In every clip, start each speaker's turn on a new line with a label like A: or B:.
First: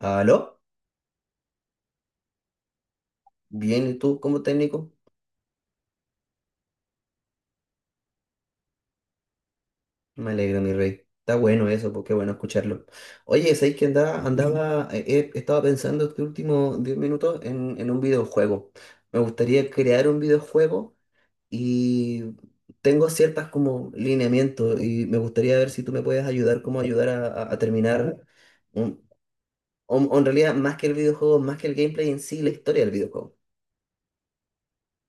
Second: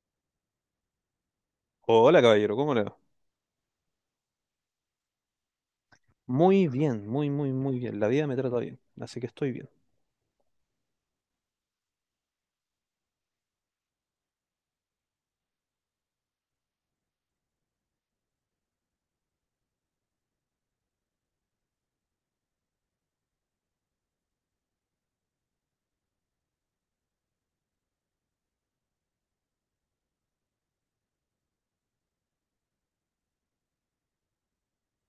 A: ¿Aló?
B: Hola, caballero, ¿cómo le va?
A: Bien, ¿y tú como técnico?
B: Muy bien, muy, muy, muy bien. La vida me trata bien, así que estoy bien.
A: Me alegro, mi rey. Está bueno eso, porque bueno escucharlo. Oye, ¿sabes que estaba pensando este último 10 minutos en un videojuego? Me gustaría crear un videojuego y tengo ciertas como lineamientos y me gustaría ver si tú me puedes ayudar, cómo ayudar a terminar, un- o en realidad más que el videojuego, más que el gameplay en sí, la historia del videojuego.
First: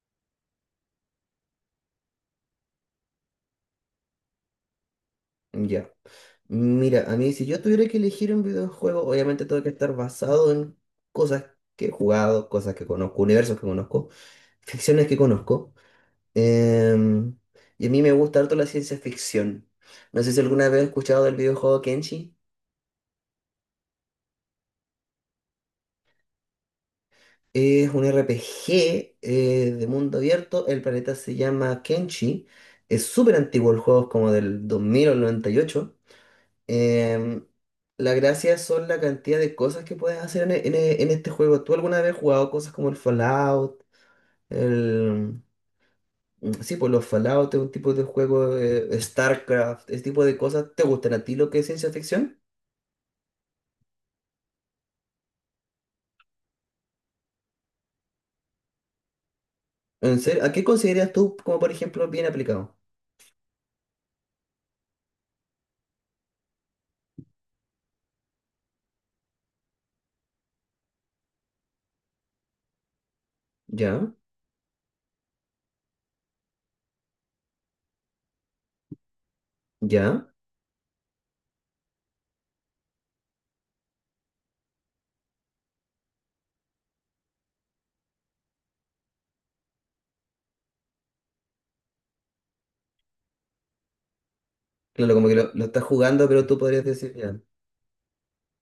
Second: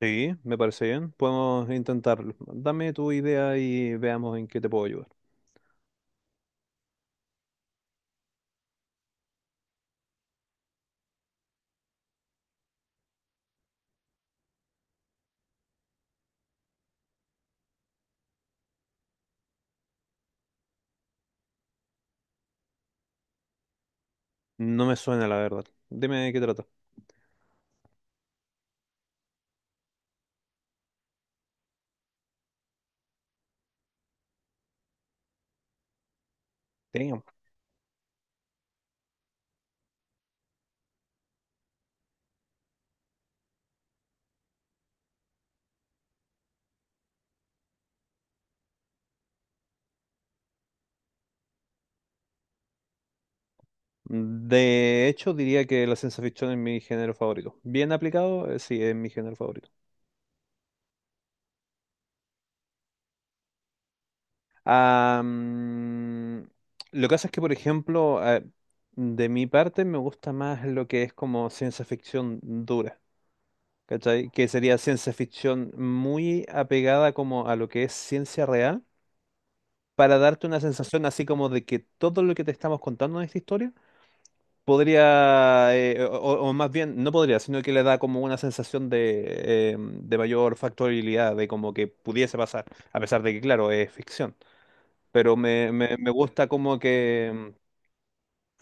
B: Sí, me parece bien. Podemos intentarlo. Dame tu idea y veamos en qué te puedo ayudar.
A: Ya. Mira, a mí si yo tuviera que elegir un videojuego, obviamente tengo que estar basado en cosas que he jugado, cosas que conozco, universos que conozco, ficciones que conozco. Em, y a mí me gusta harto la ciencia ficción. No sé si alguna vez has escuchado del videojuego Kenshi.
B: No me suena, la verdad. Dime de qué trata.
A: Es un RPG de mundo abierto. El planeta se llama Kenshi. Es súper antiguo el juego, es como del 2000 o 98.
B: Damn.
A: Em, la gracia son la cantidad de cosas que puedes hacer en este juego. ¿Tú alguna vez has jugado cosas como el Fallout? El... mm, sí, pues los Fallout es un tipo de juego, StarCraft, ese tipo de cosas. ¿Te gustan a ti lo que es ciencia ficción?
B: De hecho, diría que la ciencia ficción es mi género favorito. Bien aplicado, sí, es mi género favorito.
A: ¿En serio? ¿A qué consideras tú como, por ejemplo, bien aplicado?
B: Ah, mm, lo que pasa es que, por ejemplo, de mi parte me gusta más lo que es como ciencia ficción dura.
A: ¿Ya?
B: ¿Cachai? Que sería ciencia ficción muy apegada como a lo que es ciencia real, para
A: ¿Ya?
B: darte una sensación así como de que todo lo que te estamos contando en esta historia podría, o más bien, no podría, sino que le da como una sensación de mayor factibilidad, de como que pudiese pasar, a pesar de que, claro, es ficción.
A: Claro, como que
B: Pero
A: lo
B: me,
A: estás
B: me, me
A: jugando, pero
B: gusta
A: tú
B: como
A: podrías decir ya.
B: que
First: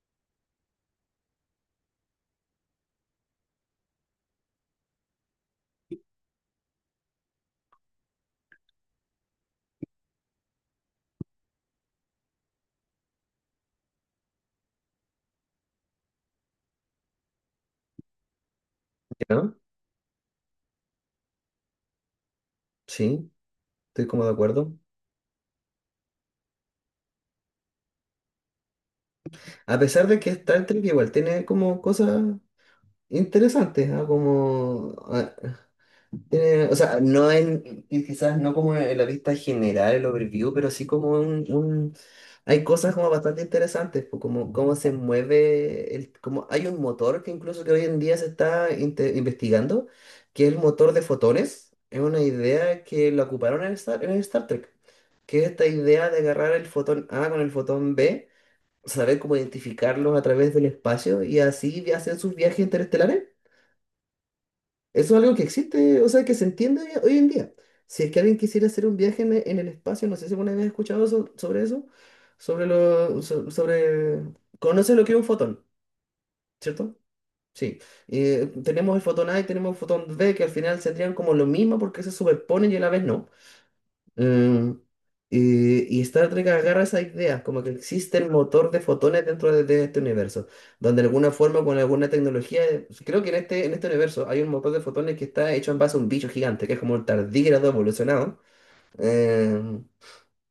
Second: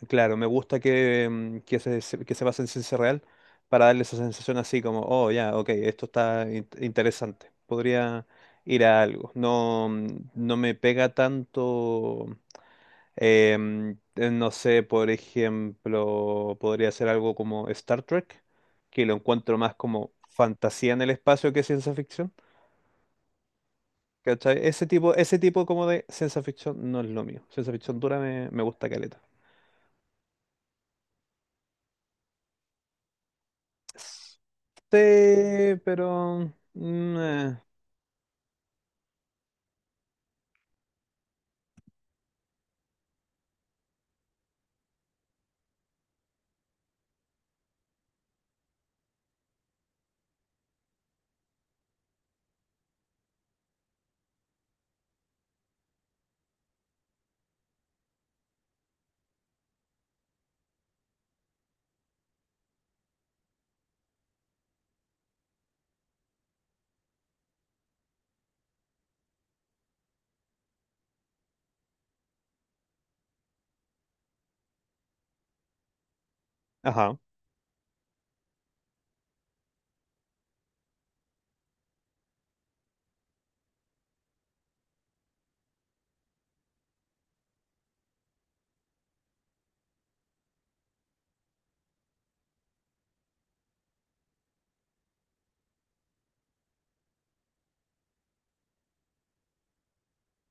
B: claro, me gusta que, que que se base en ciencia real para darle esa sensación así como, oh, ya, ok, esto está interesante, podría ir a algo. No, no me pega tanto, em, no sé, por ejemplo, podría ser algo como Star Trek, que lo
A: ¿Ya?
B: encuentro más como fantasía en el espacio que ciencia ficción.
A: Sí, estoy como de
B: ¿Cachai?
A: acuerdo.
B: Ese tipo como de ciencia ficción no es lo mío. Ciencia ficción dura me gusta caleta.
A: A pesar de que Star Trek igual tiene como cosas interesantes, ¿ah?
B: Sí, pero...
A: O sea,
B: mm, eh,
A: y quizás no como en la vista general, el overview, pero sí como hay cosas como bastante interesantes, pues, como cómo se mueve, el, como hay un motor que incluso que hoy en día se está investigando, que es el motor de fotones, es una idea que la ocuparon en Star Trek, que es esta idea de agarrar el fotón A con el fotón B, saber cómo identificarlos a través del espacio y así hacen sus viajes interestelares. Eso es algo que existe, o sea, que se entiende hoy en día. Si es que alguien quisiera hacer un viaje en el espacio, no sé si alguna vez has escuchado sobre eso, sobre lo, so- sobre, conoces lo que es un fotón, ¿cierto?
B: ajá.
A: Sí. Tenemos el fotón A y tenemos el fotón B, que al final serían como lo mismo porque se superponen y a la vez no. Mm, y Star Trek agarra esa idea, como que existe el motor de fotones dentro de este universo, donde de alguna forma, con alguna tecnología, creo que en este universo hay un motor de fotones que está hecho en base a un bicho gigante, que es como un tardígrado evolucionado. Eh,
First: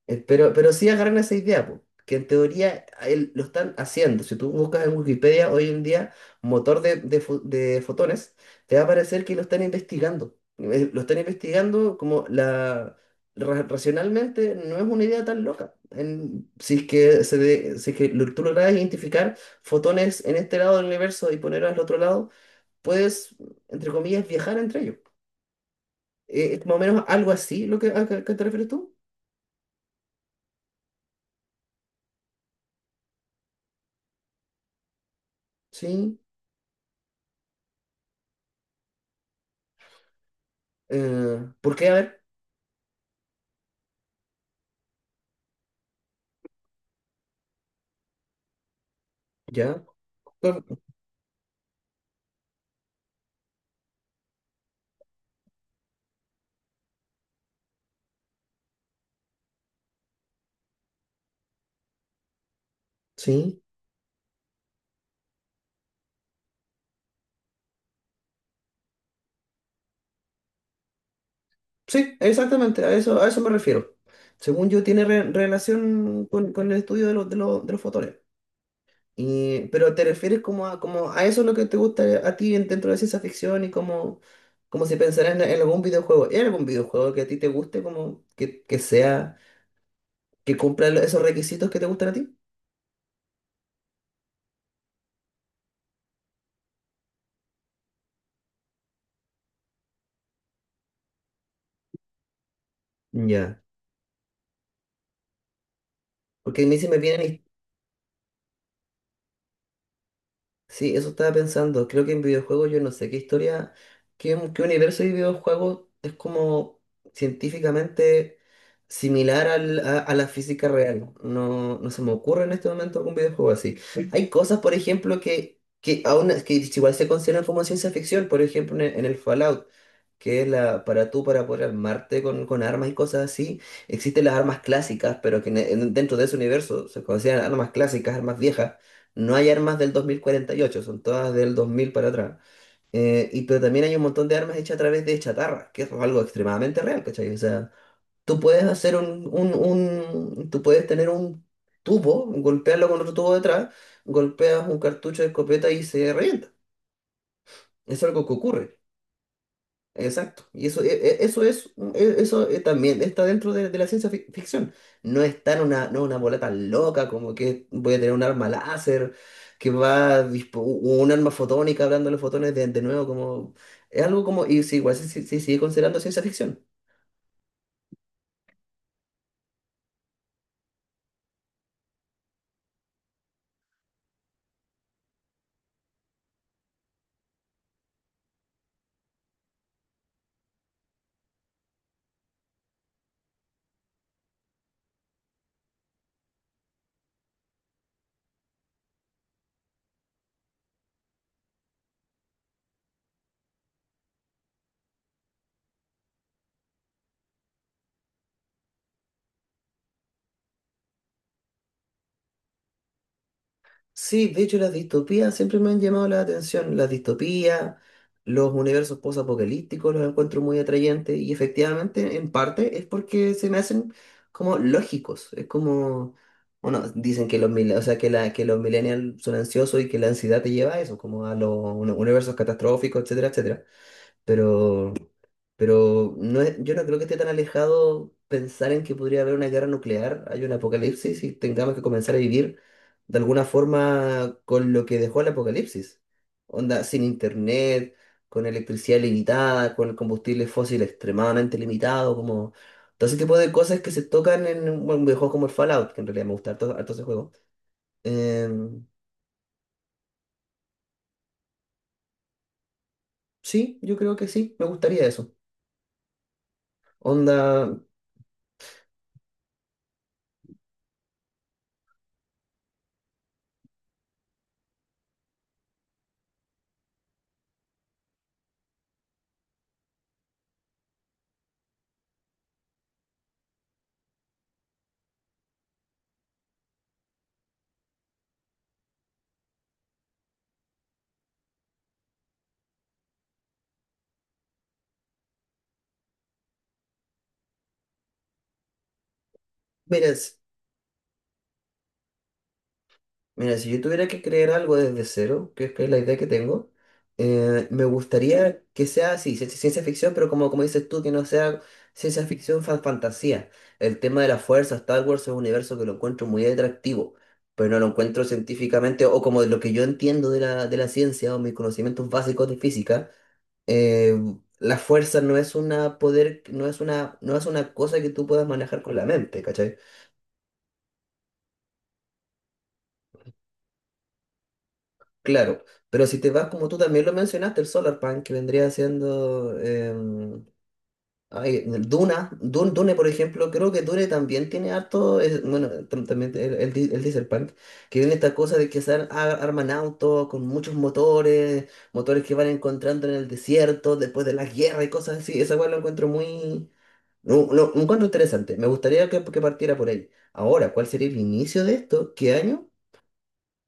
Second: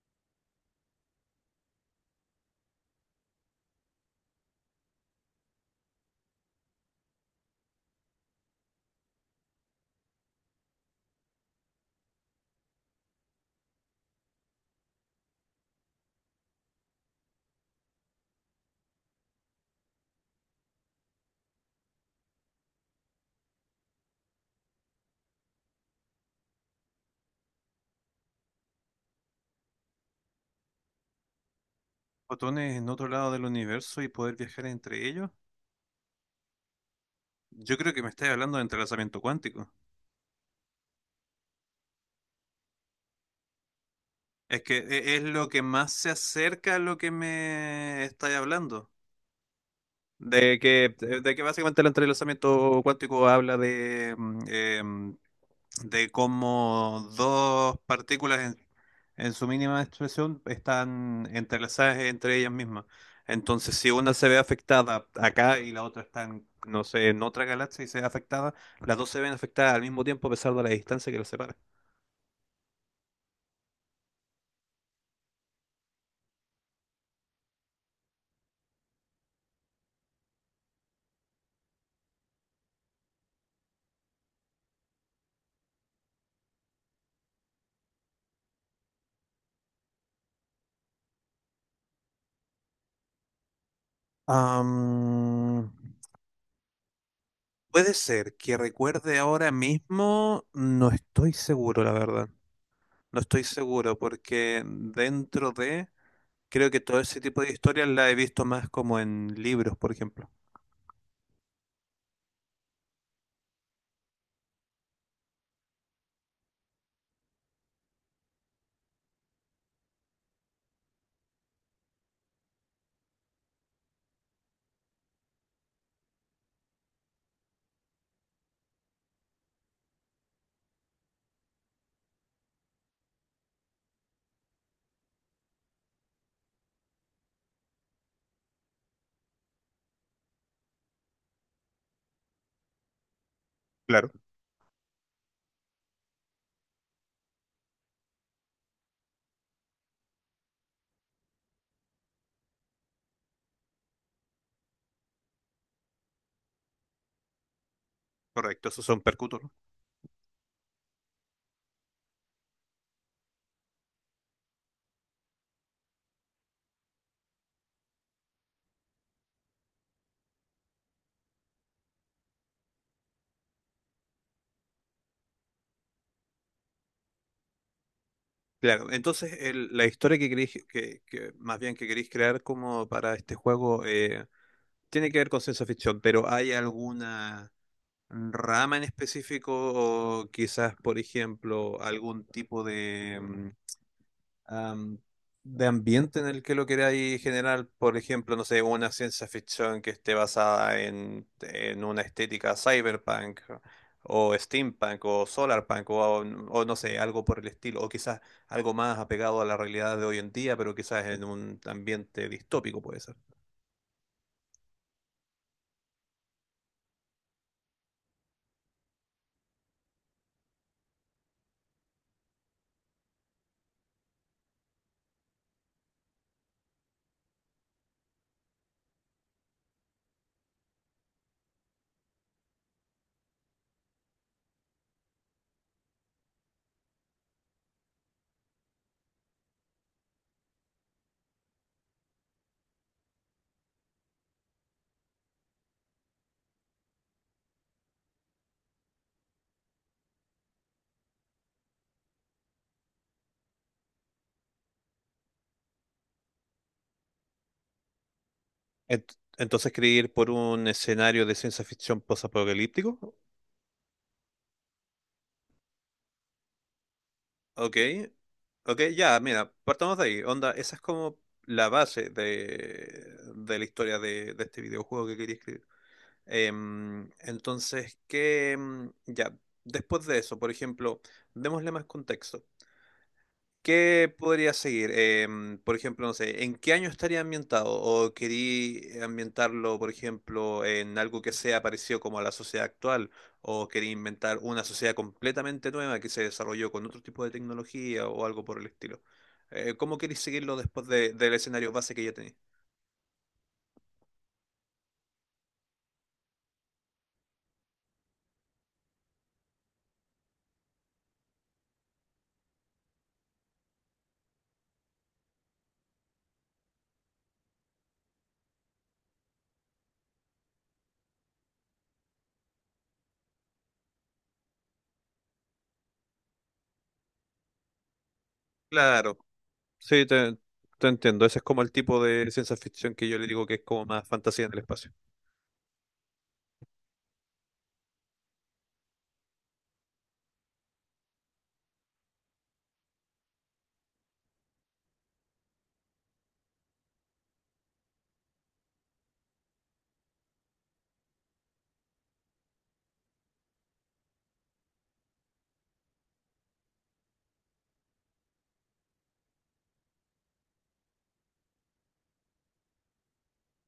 A: pero sí agarran esa idea, po, que en teoría lo están haciendo. Si tú buscas en Wikipedia hoy en día motor de fotones, te va a parecer que lo están investigando. Lo están investigando racionalmente no es una idea tan loca. En- si es que, se de- si es que lo- tú logras identificar fotones en este lado del universo y ponerlos al otro lado, puedes, entre comillas, viajar entre ellos. Es más o menos algo así lo que, a que te refieres tú.
B: Fotones en otro lado del universo y poder viajar entre ellos.
A: Sí.
B: Yo creo que me estáis hablando de entrelazamiento cuántico.
A: ¿Por qué? A ver.
B: Es que es lo que más se acerca a lo que me estáis hablando.
A: Ya,
B: De
A: cor-
B: que, de que básicamente el entrelazamiento cuántico habla de, de cómo dos partículas en su mínima expresión están entrelazadas entre ellas mismas.
A: sí,
B: Entonces, si una se ve afectada acá y la otra está en, no sé, en otra galaxia y se ve afectada, las dos se ven afectadas al mismo tiempo a pesar de la distancia que las separa.
A: sí, exactamente, a eso me refiero. Según yo, tiene relación con el estudio de los fotones. Pero te refieres como como a eso lo que te gusta a ti dentro de ciencia ficción y como si pensaras en algún videojuego. ¿Hay algún videojuego que a ti te guste, como que sea, que cumpla esos requisitos que te gustan a ti?
B: Am, puede ser que recuerde ahora mismo, no estoy seguro, la verdad. No estoy
A: Ya.
B: seguro porque dentro de,
A: Porque a
B: creo
A: mí
B: que
A: se me
B: todo ese tipo
A: vienen.
B: de historias la he visto más como en libros, por ejemplo.
A: Sí, eso estaba pensando. Creo que en videojuegos yo no sé qué historia, qué universo de videojuegos es como científicamente similar a la física real. No, no se me ocurre en este momento algún videojuego así. Hay cosas, por ejemplo, que aún que igual se consideran como ciencia ficción, por ejemplo, en el Fallout que es la, para tú, para poder armarte con armas y cosas así, existen las armas clásicas, pero que dentro de ese universo se consideran armas clásicas, armas viejas. No hay armas del 2048, son todas del 2000 para atrás. Pero también hay un
B: Claro.
A: montón de armas hechas a través de chatarra, que es algo extremadamente real, ¿cachai? O sea, tú puedes hacer un, tú puedes tener un tubo, golpearlo con otro tubo detrás, golpeas un cartucho de escopeta y se revienta. Es algo que
B: Correcto,
A: ocurre.
B: esos son percutor.
A: Exacto, y eso, e- e- eso es, e- eso también está dentro de la ciencia ficción. No está en no una bola tan loca como que voy a tener un arma láser, que va a un arma fotónica hablando de los fotones de nuevo, como es algo como, y sí, igual se sigue considerando ciencia ficción.
B: Claro, entonces la historia que queréis, que más bien que queréis crear como para este juego tiene que ver con ciencia ficción, pero ¿hay alguna rama en específico o quizás, por ejemplo, algún tipo de, am, de ambiente en el que lo queráis generar, por ejemplo, no sé, una ciencia ficción que esté basada en una estética cyberpunk o steampunk o solarpunk o no sé, algo por el estilo, o quizás algo más apegado a la realidad de hoy en día, pero quizás en un ambiente distópico puede ser.
A: Sí, de hecho las distopías siempre me han llamado la atención. Las distopías, los universos posapocalípticos los encuentro muy atrayentes y efectivamente en parte es porque se me hacen como lógicos. Es como, bueno, dicen que los, mil- o sea, que la, que los millennials son ansiosos y que la ansiedad te lleva a eso, como a los universos catastróficos, etcétera, etcétera. Pero pero yo no creo que esté tan alejado pensar en que podría haber una guerra nuclear, hay un apocalipsis y tengamos que comenzar a vivir de alguna forma con lo que dejó el apocalipsis. Onda, sin internet, con electricidad limitada, con combustible fósil extremadamente limitado, como todo ese tipo de cosas que se tocan en un videojuego como el Fallout, que en realidad me gusta harto, harto ese juego. Em,
B: Entonces, ¿queréis ir por un escenario de ciencia ficción post-apocalíptico?
A: sí, yo creo que sí, me gustaría eso. Onda,
B: Ok, ok, ya, mira, partamos de ahí. Onda, esa es como la base de la historia de este videojuego que quería escribir. Em, entonces, que ya, después de eso, por ejemplo, démosle más contexto. ¿Qué podría seguir? Em, por ejemplo, no sé, ¿en qué año estaría ambientado? ¿O querí ambientarlo, por ejemplo, en algo que sea parecido como a la sociedad actual? ¿O querí inventar una sociedad completamente nueva que se desarrolló con otro tipo de tecnología o algo por el estilo? ¿Cómo
A: mira,
B: queréis seguirlo después del escenario base que ya tenéis?
A: Mira, si yo tuviera que crear algo desde cero, que es la idea que tengo, me gustaría que sea así, ciencia ficción, pero como, como dices tú, que no sea ciencia ficción fantasía. El tema de la fuerza, Star Wars es un universo que lo encuentro muy atractivo, pero no lo encuentro científicamente, o como de lo que yo entiendo de de la ciencia o mis conocimientos básicos de física, eh, la fuerza no es una poder, no es una cosa que tú puedas manejar con la
B: Claro.
A: mente, ¿cachai?
B: Sí, te entiendo. Ese es como el tipo de ciencia ficción que yo le digo que es como más fantasía en el espacio.
A: Claro, pero si te vas, como tú también lo mencionaste, el Solarpunk, que vendría siendo ay, el Duna, Dune, por ejemplo, creo que Dune también tiene harto, bueno, también el Dieselpunk, que viene esta cosa de que arman autos con muchos motores, motores que van encontrando en el desierto después de la guerra y cosas así, esa cual lo encuentro muy, lo encuentro interesante, me gustaría que partiera por ahí. Ahora, ¿cuál sería el inicio de esto? ¿Qué año?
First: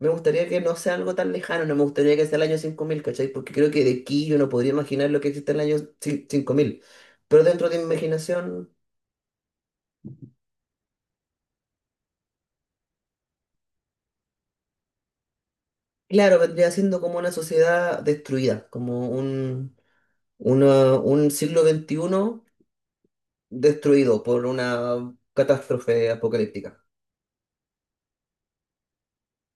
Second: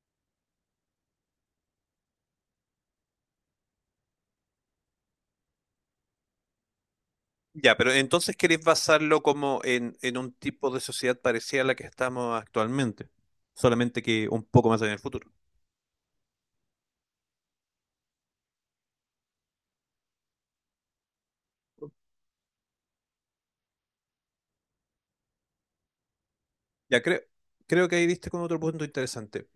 A: Me gustaría que no sea algo tan lejano, no me gustaría que sea el año 5000, ¿cachai? Porque creo que de aquí yo no podría imaginar lo que existe en el año 5000. Pero dentro
B: Ya,
A: de mi
B: pero entonces queréis
A: imaginación,
B: basarlo como en un tipo de sociedad parecida a la que estamos actualmente, solamente que un poco más allá en el futuro.
A: claro, vendría siendo como una sociedad destruida, como un siglo XXI destruido por una catástrofe apocalíptica.
B: Ya creo, creo que ahí diste con otro punto interesante,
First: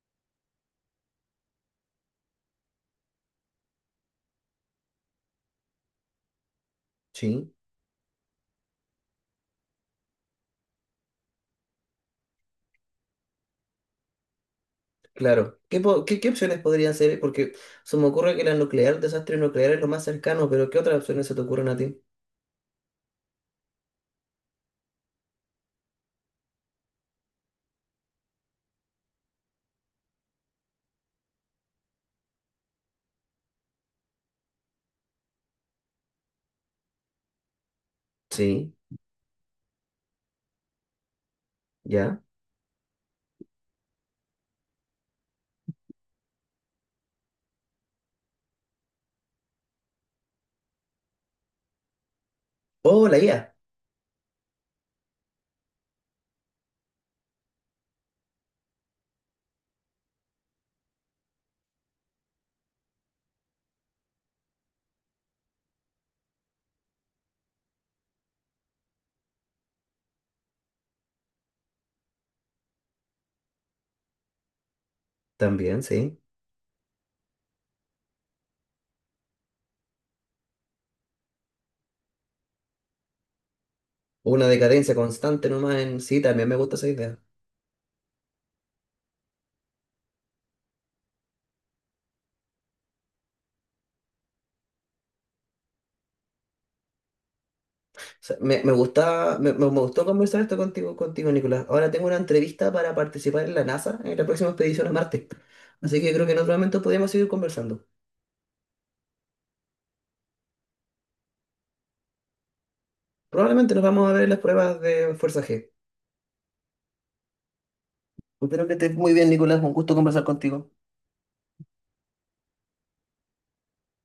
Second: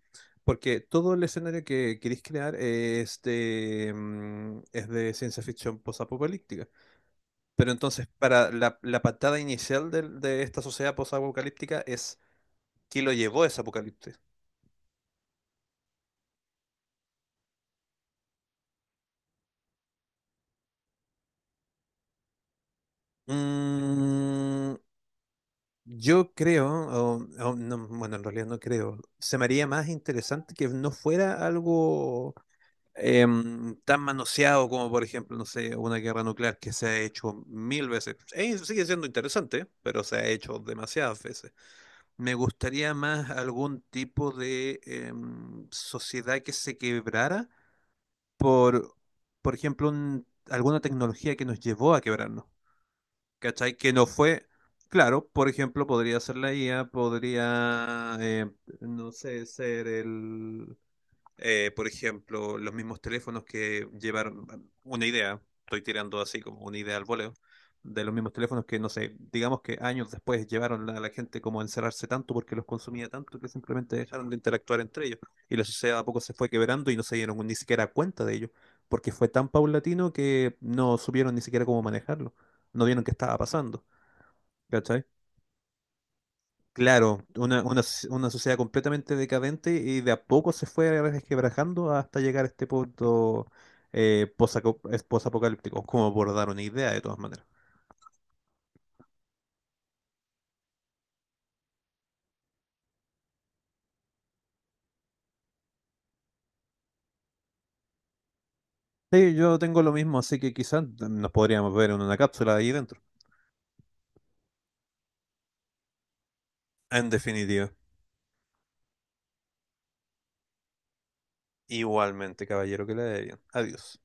B: porque todo el escenario que queréis crear es de, es de ciencia ficción posapocalíptica.
A: Sí,
B: Pero entonces, para la, la patada inicial de esta sociedad posapocalíptica es ¿qué lo llevó a ese apocalipsis?
A: claro. ¿Qué opciones podrían ser? Porque se me ocurre que la nuclear, el desastre nuclear es lo más cercano, pero ¿qué otras opciones se te ocurren a ti?
B: Mm, yo creo, o no, bueno, en realidad no creo, se me haría más interesante que no fuera algo tan manoseado como, por ejemplo, no sé, una guerra nuclear que se ha hecho mil veces.
A: Sí,
B: Sigue siendo interesante, pero se ha hecho demasiadas veces.
A: ya.
B: Me gustaría más algún tipo de sociedad que se quebrara por, por ejemplo, alguna tecnología que nos llevó a quebrarnos.
A: O la IA,
B: ¿Cachai? Que no fue. Claro, por ejemplo, podría ser la IA, podría, no sé, ser el, por ejemplo, los mismos teléfonos que llevaron bueno, una idea, estoy tirando así como una idea al voleo, de los mismos teléfonos que, no sé, digamos que años después llevaron a la gente como a encerrarse tanto porque los consumía tanto que simplemente dejaron de interactuar entre ellos. Y la
A: también,
B: sociedad a
A: sí.
B: poco se fue quebrando y no se dieron ni siquiera cuenta de ello, porque fue tan paulatino que no supieron ni siquiera cómo manejarlo, no vieron qué estaba pasando,
A: Una decadencia
B: ¿cachai?
A: constante nomás en. Sí, también me gusta esa idea.
B: Claro, una sociedad completamente decadente y de a poco se fue resquebrajando hasta llegar a este punto posapocalíptico, como por dar una idea de todas maneras.
A: O sea, me gusta, me- me gustó conversar esto contigo, Nicolás. Ahora tengo una entrevista para participar en la NASA en la próxima expedición a Marte. Así que creo que en otro momento podríamos seguir conversando.
B: Sí, yo tengo lo mismo, así que quizás nos podríamos ver en una cápsula ahí dentro.
A: Probablemente nos vamos a ver en las pruebas de Fuerza G.
B: En definitiva.
A: Espero que estés muy bien, Nicolás. Un gusto conversar contigo.
B: Igualmente, caballero, que le dé bien. Adiós.